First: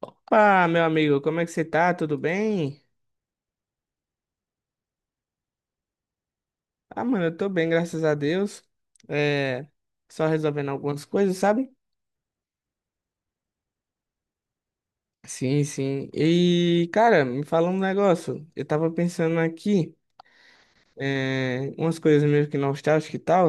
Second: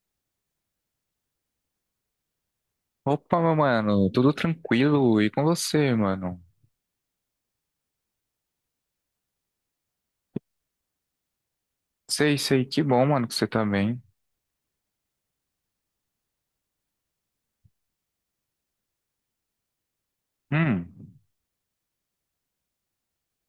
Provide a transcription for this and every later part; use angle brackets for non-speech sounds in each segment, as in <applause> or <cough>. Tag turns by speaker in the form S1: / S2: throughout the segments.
S1: Opa, meu amigo, como é que você tá? Tudo bem?
S2: Opa, meu mano, tudo tranquilo? E com você, mano?
S1: Ah, mano, eu tô bem, graças a Deus. É, só resolvendo algumas coisas, sabe?
S2: Sei, sei, que bom, mano, que você tá bem.
S1: Sim, sim. E, cara, me fala um negócio. Eu tava pensando aqui,
S2: Hum,
S1: umas coisas meio que nostálgicas e tal,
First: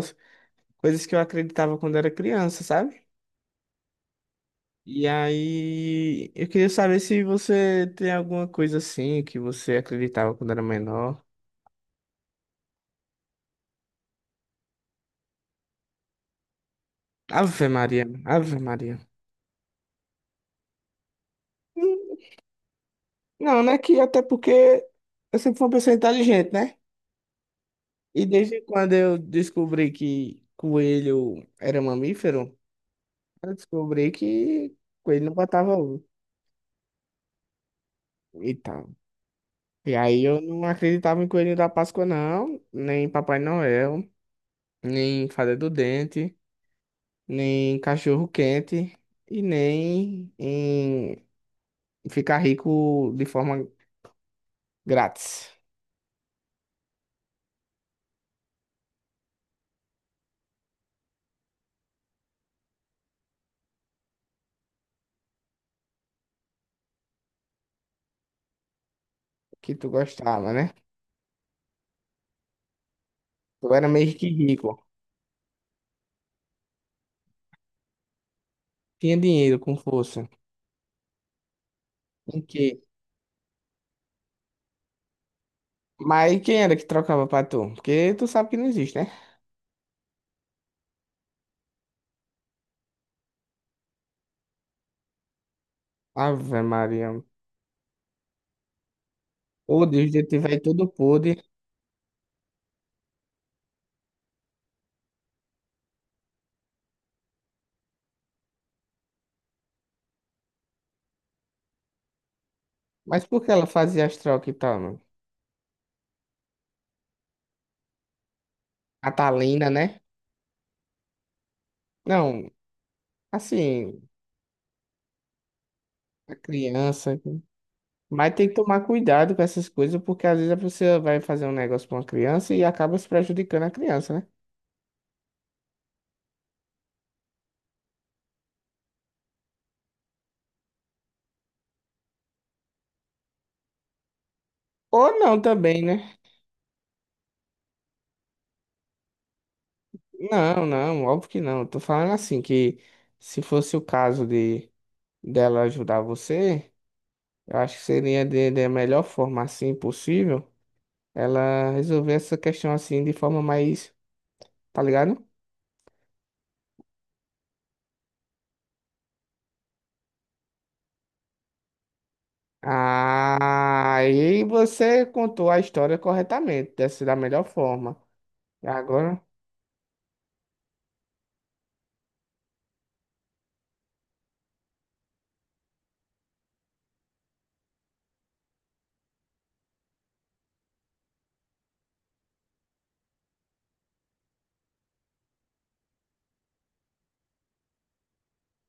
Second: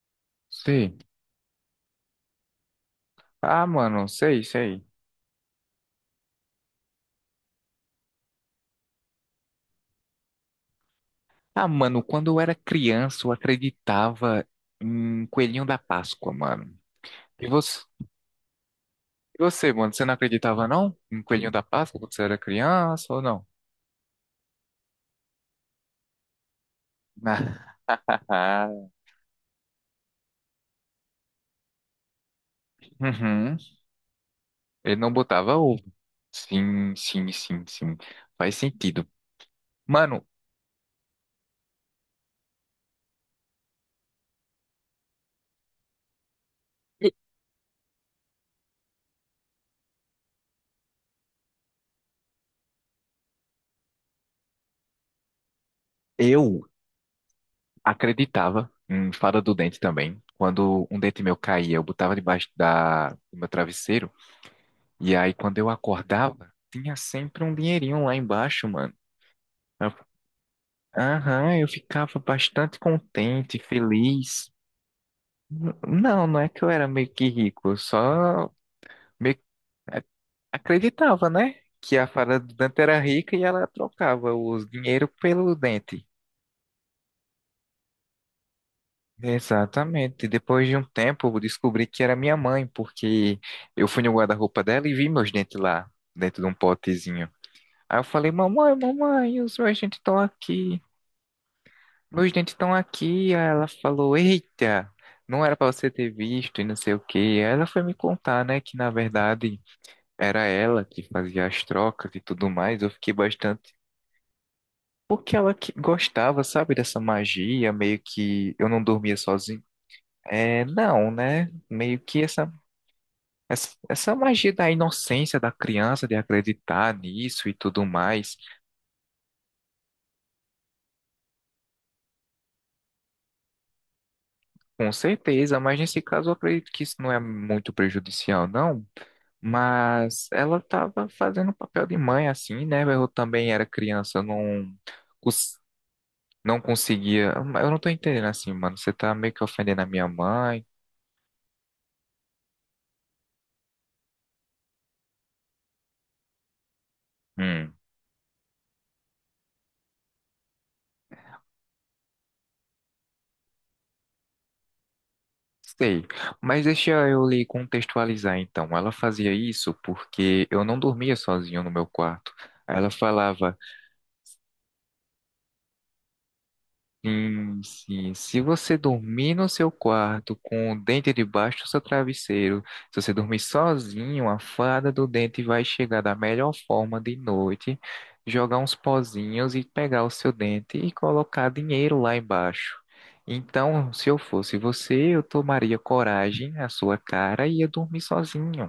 S2: sei.
S1: coisas que eu acreditava quando era criança, sabe?
S2: Ah, mano, sei, sei.
S1: E aí, eu queria saber se você tem alguma coisa assim que você acreditava quando era menor.
S2: Ah, mano, quando eu era criança, eu acreditava em Coelhinho da Páscoa, mano. E
S1: Ave
S2: você,
S1: Maria, Ave Maria.
S2: e você, mano, você não acreditava, não? Em Coelhinho da Páscoa quando você era criança ou não?
S1: Não, né? Que até porque eu sempre fui uma pessoa inteligente, né? E desde quando
S2: <laughs>
S1: eu descobri que coelho era mamífero, eu
S2: Uhum.
S1: descobri que
S2: Ele não
S1: coelho não
S2: botava
S1: botava
S2: ovo.
S1: ovo
S2: Sim, sim, sim, sim.
S1: e
S2: Faz
S1: tal.
S2: sentido.
S1: E aí
S2: Mano,
S1: eu não acreditava em coelho da Páscoa, não, nem em Papai Noel, nem em fada do dente, nem em cachorro quente e nem em ficar rico de forma grátis,
S2: eu acreditava em fada do dente também. Quando um dente meu caía, eu botava debaixo do meu travesseiro. E aí, quando eu acordava, tinha sempre um dinheirinho lá embaixo, mano.
S1: que tu
S2: Eu-
S1: gostava, né?
S2: Aham, eu ficava bastante contente,
S1: Tu era meio que
S2: feliz.
S1: rico,
S2: Não, não é que eu era meio que rico, eu só
S1: tinha
S2: meio que
S1: dinheiro com
S2: a-
S1: força.
S2: acreditava, né? Que a fada do
S1: Ok.
S2: dente era rica e ela trocava os dinheiro pelo dente.
S1: Mas quem era que trocava pra tu? Porque tu sabe que não existe, né?
S2: Exatamente. E depois de um tempo, eu descobri que era minha mãe, porque eu fui no guarda-roupa dela e vi meus dentes lá, dentro de um
S1: Ave Maria.
S2: potezinho. Aí eu falei, mamãe, mamãe, os meus
S1: O
S2: dentes
S1: Deus,
S2: estão
S1: detetive aí
S2: aqui.
S1: tudo podre.
S2: Meus dentes estão aqui. Aí ela falou, eita, não era para você ter visto e não sei o quê. Aí ela foi me contar, né, que na verdade era ela que fazia as trocas e tudo mais. Eu fiquei
S1: Mas por que ela
S2: bastante.
S1: fazia as trocas e tal, mano?
S2: Porque ela que gostava, sabe, dessa magia, meio que eu não dormia sozinho.
S1: Catalina, né?
S2: É, não, né? Meio que essa
S1: Não,
S2: Essa,
S1: assim,
S2: essa magia da inocência da criança de
S1: a
S2: acreditar
S1: criança.
S2: nisso e tudo
S1: Mas
S2: mais,
S1: tem que tomar cuidado com essas coisas, porque às vezes a pessoa vai fazer um negócio pra uma criança e acaba se prejudicando a criança, né?
S2: com certeza, mas nesse caso eu acredito que isso não é muito prejudicial, não. Mas ela estava fazendo o papel de mãe, assim, né? Eu também era criança, eu não,
S1: Ou não
S2: cons-
S1: também, né?
S2: não conseguia. Eu não tô entendendo assim, mano. Você tá meio que ofendendo a minha
S1: Não,
S2: mãe.
S1: não, óbvio que não. Tô falando assim, que se fosse o caso de dela ajudar você. Eu
S2: Hum,
S1: acho que seria de melhor forma assim possível ela resolver essa questão assim de forma mais, tá ligado?
S2: sei. Mas deixa eu lhe contextualizar então. Ela fazia isso porque eu não dormia sozinho no meu quarto. Aí ela falava.
S1: Ah, aí você contou a história corretamente, dessa da melhor
S2: Sim,
S1: forma.
S2: sim. Se
S1: E
S2: você
S1: agora,
S2: dormir no seu quarto com o dente debaixo do seu travesseiro, se você dormir sozinho, a fada do dente vai chegar da melhor forma de noite, jogar uns pozinhos e pegar o seu dente e colocar dinheiro lá embaixo. Então, se eu fosse você, eu tomaria coragem à sua cara e ia dormir sozinho.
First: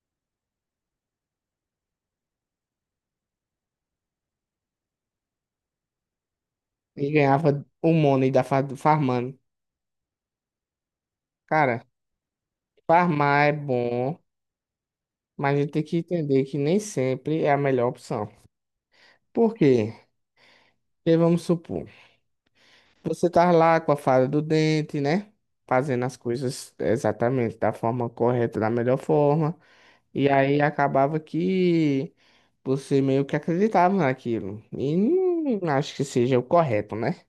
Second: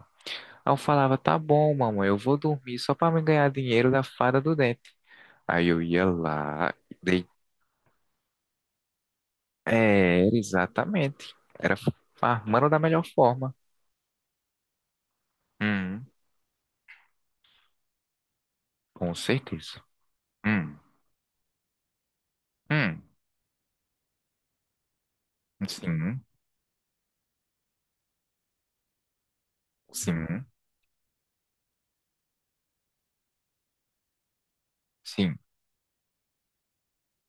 S2: Aí eu falava, tá bom, mamãe, eu vou dormir só para me ganhar dinheiro da fada do dente. Aí eu ia lá
S1: e ganhava o money da farmando.
S2: É, Era exatamente. Era
S1: Cara,
S2: farmando da melhor
S1: farmar é
S2: forma.
S1: bom, mas a gente tem que
S2: Hum,
S1: entender que nem sempre é a melhor opção.
S2: com
S1: Por
S2: certeza.
S1: quê?
S2: Hum,
S1: Porque vamos supor,
S2: hum,
S1: você tá lá com a fada do dente, né? Fazendo as
S2: sim,
S1: coisas exatamente da forma correta, da melhor forma. E
S2: sim,
S1: aí acabava que você meio que acreditava naquilo. E
S2: sim,
S1: não acho que seja o correto, né?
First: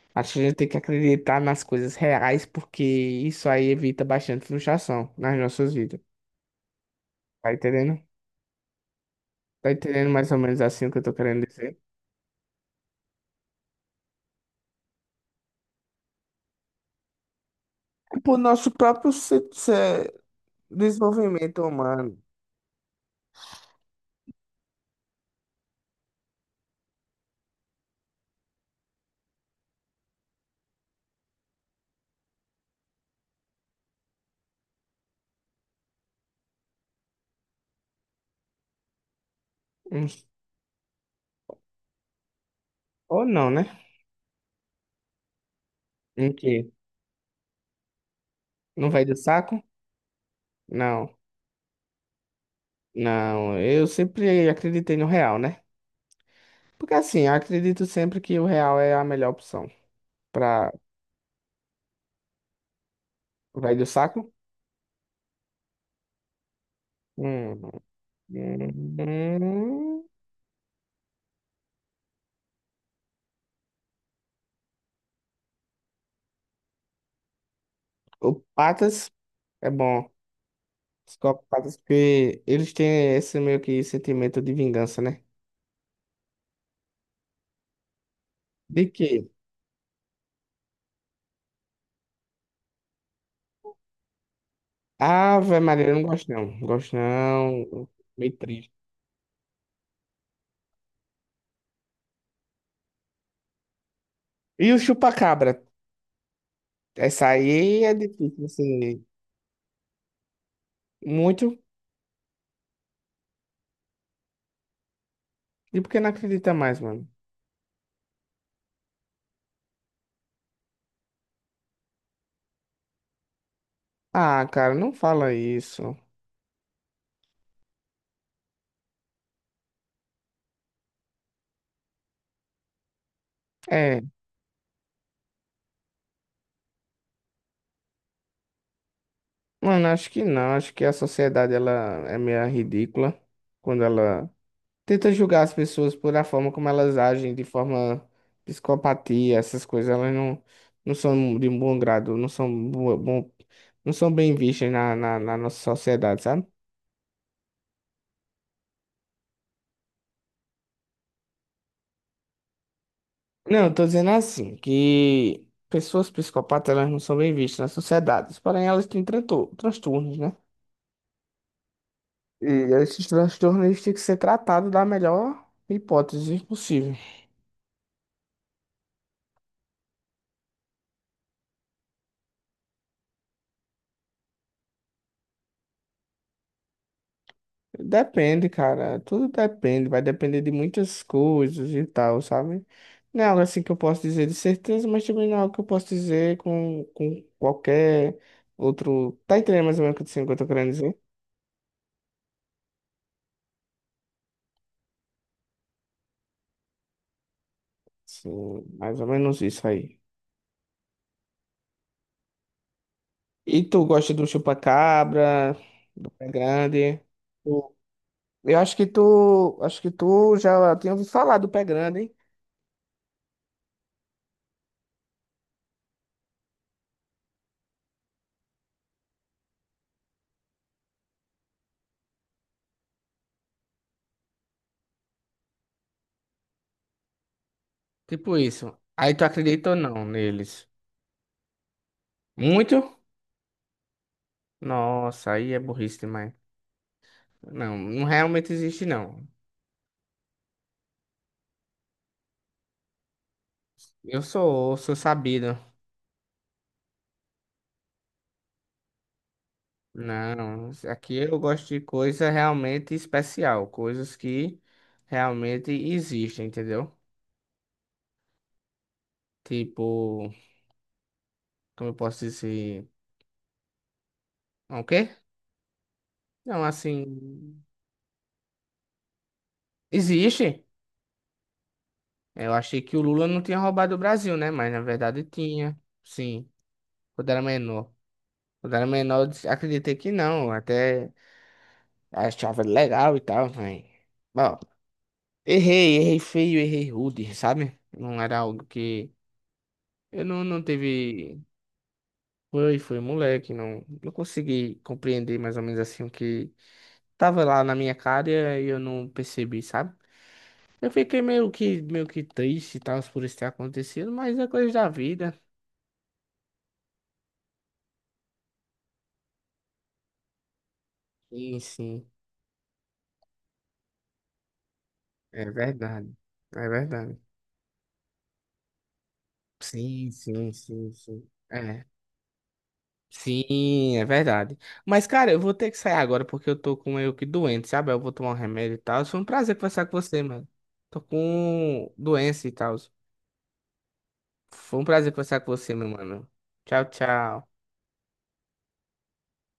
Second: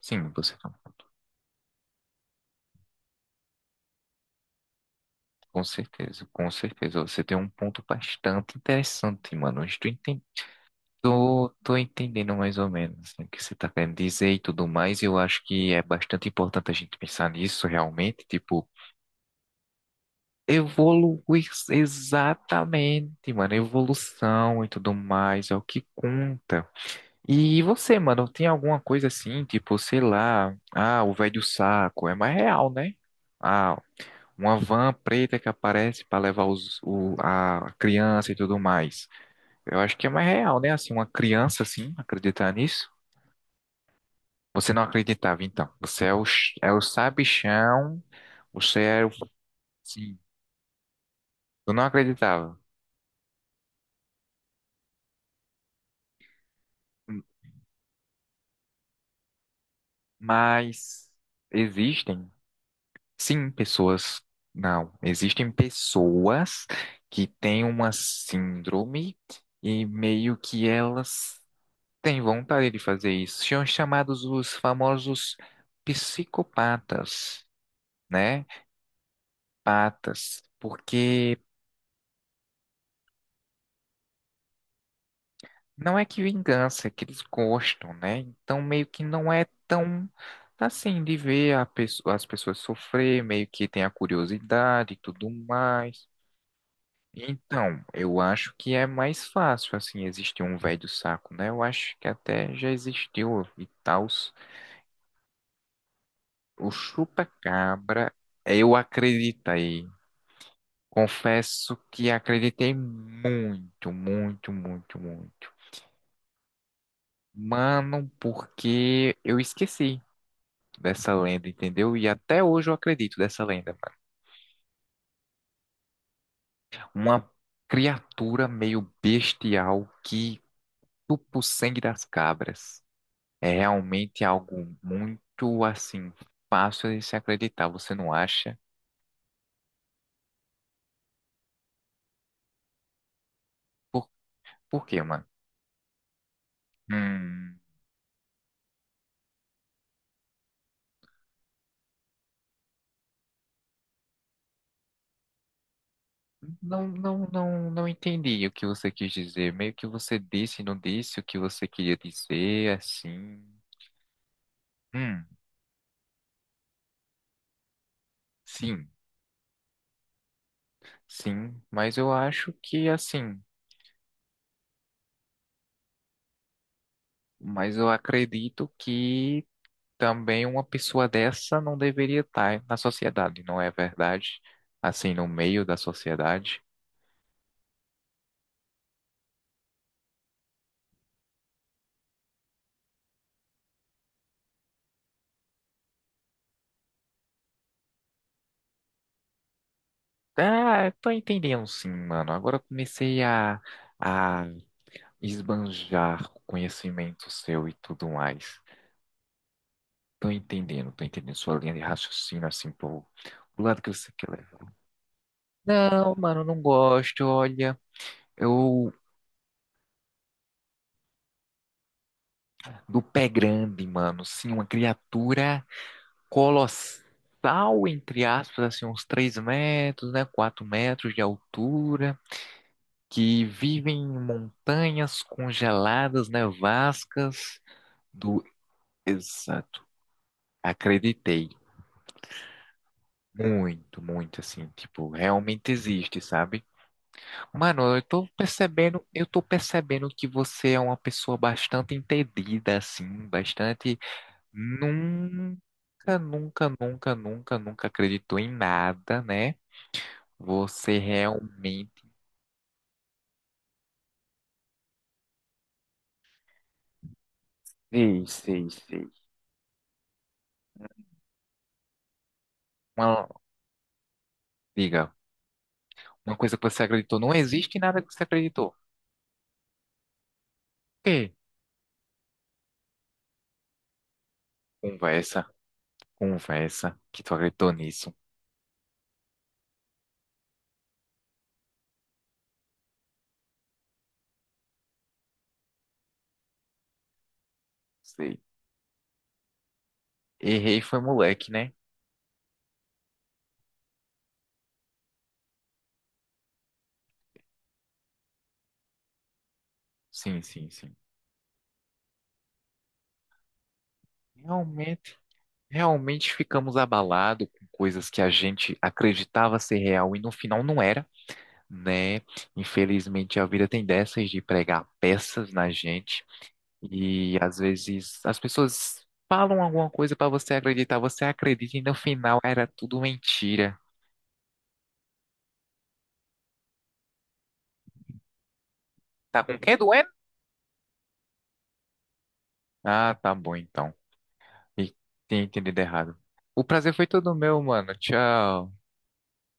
S2: sim,
S1: Acho que a gente
S2: você
S1: tem que
S2: falou.
S1: acreditar nas coisas reais, porque isso aí evita bastante frustração nas
S2: Com
S1: nossas vidas.
S2: certeza, com certeza. Você tem um
S1: Tá
S2: ponto
S1: entendendo?
S2: bastante interessante, mano.
S1: Tá entendendo mais ou menos assim o que eu tô querendo
S2: Tô,
S1: dizer?
S2: tô entendendo mais ou menos assim, o que você está querendo dizer e tudo mais. Eu acho que é bastante importante a gente pensar nisso
S1: É
S2: realmente.
S1: por
S2: Tipo,
S1: nosso próprio
S2: evoluir
S1: desenvolvimento humano.
S2: exatamente, mano. Evolução e tudo mais é o que conta. E você, mano, tem alguma coisa assim, tipo, sei lá, ah, o velho saco, é mais real, né? Ah, uma van preta que aparece pra levar a criança e tudo mais. Eu acho que
S1: Hum,
S2: é mais real, né? Assim, uma criança, assim, acreditar nisso.
S1: Ou não, né?
S2: Você não acreditava, então. Você é o,
S1: Em quê?
S2: é o sabichão, você
S1: Não
S2: é
S1: vai
S2: o...
S1: do saco?
S2: Sim,
S1: Não.
S2: eu não acreditava.
S1: Não, eu sempre acreditei no real, né? Porque assim, eu acredito sempre que o real é a melhor opção. Pra
S2: Mas existem. Sim,
S1: vai do
S2: pessoas.
S1: saco?
S2: Não, existem pessoas que
S1: Hum,
S2: têm uma síndrome
S1: hum,
S2: e
S1: hum.
S2: meio que elas têm vontade de fazer isso. São chamados os famosos psicopatas,
S1: O
S2: né?
S1: Patas é bom.
S2: Patas,
S1: Os
S2: porque
S1: patas porque eles têm esse meio que sentimento de vingança, né?
S2: não é que vingança, é que eles gostam, né? Então
S1: De
S2: meio que
S1: quê?
S2: não é tão assim de ver as pessoas sofrer, meio que tem a curiosidade e tudo
S1: Ave Maria, eu não
S2: mais.
S1: gosto não. Gosto
S2: Então,
S1: não.
S2: eu
S1: Meio
S2: acho
S1: triste.
S2: que é mais fácil, assim, existir um velho saco, né? Eu acho que até já existiu e tal.
S1: E o chupa-cabra?
S2: O
S1: Essa aí é
S2: chupa-cabra,
S1: difícil,
S2: eu
S1: assim.
S2: acreditei.
S1: Muito.
S2: Confesso que acreditei muito, muito, muito, muito.
S1: E porque não acredita mais, mano?
S2: Mano, porque eu esqueci dessa lenda, entendeu? E até hoje eu acredito dessa lenda, mano.
S1: Ah, cara, não fala isso.
S2: Uma criatura meio bestial que chupa o sangue das cabras. É
S1: É,
S2: realmente algo muito assim fácil de se acreditar, você não acha?
S1: mano, acho que não. Acho que a sociedade ela é meio ridícula quando
S2: Por,
S1: ela
S2: por quê,
S1: tenta
S2: mano?
S1: julgar as pessoas por a forma como elas agem, de
S2: Hum,
S1: forma psicopatia, essas coisas. Elas não, não são de um bom grado, bom, não são bem vistas na nossa sociedade, sabe?
S2: não, não, não, não entendi o que você quis dizer. Meio que você disse e não disse o que você queria dizer, assim.
S1: Não, eu tô dizendo assim,
S2: Hum,
S1: que pessoas psicopatas elas não são bem vistas na sociedade, porém elas
S2: sim,
S1: têm transtornos, né?
S2: sim,
S1: E esses transtornos eles têm que ser tratados da melhor hipótese possível.
S2: mas eu acredito que também uma pessoa dessa não deveria estar na sociedade, não é verdade? Assim, no meio da sociedade.
S1: Depende, cara. Tudo depende. Vai depender de muitas coisas e tal, sabe? Não é algo assim que eu posso dizer de certeza, mas também não é algo que eu posso dizer com qualquer outro. Tá entendendo mais ou menos o que o que eu tô querendo
S2: Ah, eu
S1: dizer?
S2: tô entendendo sim, mano. Agora eu comecei a esbanjar o conhecimento seu e tudo mais.
S1: Sim, mais ou menos isso aí.
S2: Tô entendendo sua linha de raciocínio, assim, pro,
S1: E
S2: pro lado
S1: tu
S2: que você
S1: gosta do
S2: quer levar.
S1: chupa-cabra, do
S2: Não,
S1: pé
S2: mano, não
S1: grande?
S2: gosto,
S1: Tu-
S2: olha.
S1: eu
S2: Eu,
S1: acho que tu já tinha ouvido falar do pé grande, hein?
S2: do pé grande, mano, sim, uma criatura colossal, entre aspas, assim, uns 3 metros, né, 4 metros de altura, que vive em montanhas congeladas, nevascas
S1: Tipo
S2: do
S1: isso. Aí tu acredita ou
S2: exato.
S1: não neles?
S2: Acreditei.
S1: Muito?
S2: Muito, muito assim, tipo,
S1: Nossa, aí é
S2: realmente
S1: burrice
S2: existe,
S1: demais.
S2: sabe?
S1: Não,
S2: Mano,
S1: não realmente existe, não.
S2: eu tô percebendo que você é uma pessoa bastante entendida, assim, bastante
S1: Eu sou, sou sabido.
S2: nunca, nunca, nunca, nunca, nunca acreditou em nada, né?
S1: Não,
S2: Você
S1: aqui eu gosto de
S2: realmente.
S1: coisa realmente especial, coisas que realmente existem, entendeu?
S2: Sei, sei, sei.
S1: Tipo, como eu posso dizer?
S2: uma,
S1: É, o quê?
S2: diga, uma coisa que
S1: Não,
S2: você acreditou, não
S1: assim,
S2: existe nada que você acreditou.
S1: existe.
S2: Que?
S1: Eu achei que o Lula não tinha roubado o Brasil, né? Mas na verdade
S2: Conversa,
S1: tinha, sim,
S2: conversa, que
S1: quando
S2: tu
S1: era
S2: acreditou
S1: menor.
S2: nisso.
S1: Quando era menor, acreditei que não, até achava legal e tal, mas... Bom, errei, errei feio, errei rude, sabe? Não era
S2: Sei.
S1: algo que eu não, não
S2: Errei foi
S1: teve.
S2: moleque, né?
S1: Foi, foi moleque, não, não consegui compreender mais ou menos assim o que tava lá na minha cara e eu não percebi, sabe?
S2: Sim, sim,
S1: Eu
S2: sim.
S1: fiquei meio que triste e tal por isso ter acontecido, mas é coisa da
S2: Realmente,
S1: vida.
S2: realmente ficamos abalados com coisas que a gente acreditava ser real e no final não era,
S1: Sim, sim,
S2: né? Infelizmente a vida tem dessas de pregar
S1: é
S2: peças na
S1: verdade,
S2: gente
S1: é verdade.
S2: e às vezes as pessoas falam alguma
S1: Sim,
S2: coisa pra
S1: sim,
S2: você
S1: sim,
S2: acreditar, você
S1: sim.
S2: acredita e
S1: É.
S2: no final era tudo mentira.
S1: Sim, é verdade. Mas, cara, eu vou ter que sair agora porque eu tô com meio que doente, sabe? Eu vou tomar um remédio e tal. Foi um
S2: Tá
S1: prazer
S2: com quem
S1: conversar com
S2: doendo?
S1: você, mano. Tô com doença e tal.
S2: Ah, tá bom então.
S1: Foi um
S2: E
S1: prazer conversar
S2: tinha
S1: com você,
S2: entendido
S1: meu
S2: errado.
S1: mano.
S2: O
S1: Tchau,
S2: prazer foi todo
S1: tchau.
S2: meu, mano. Tchau.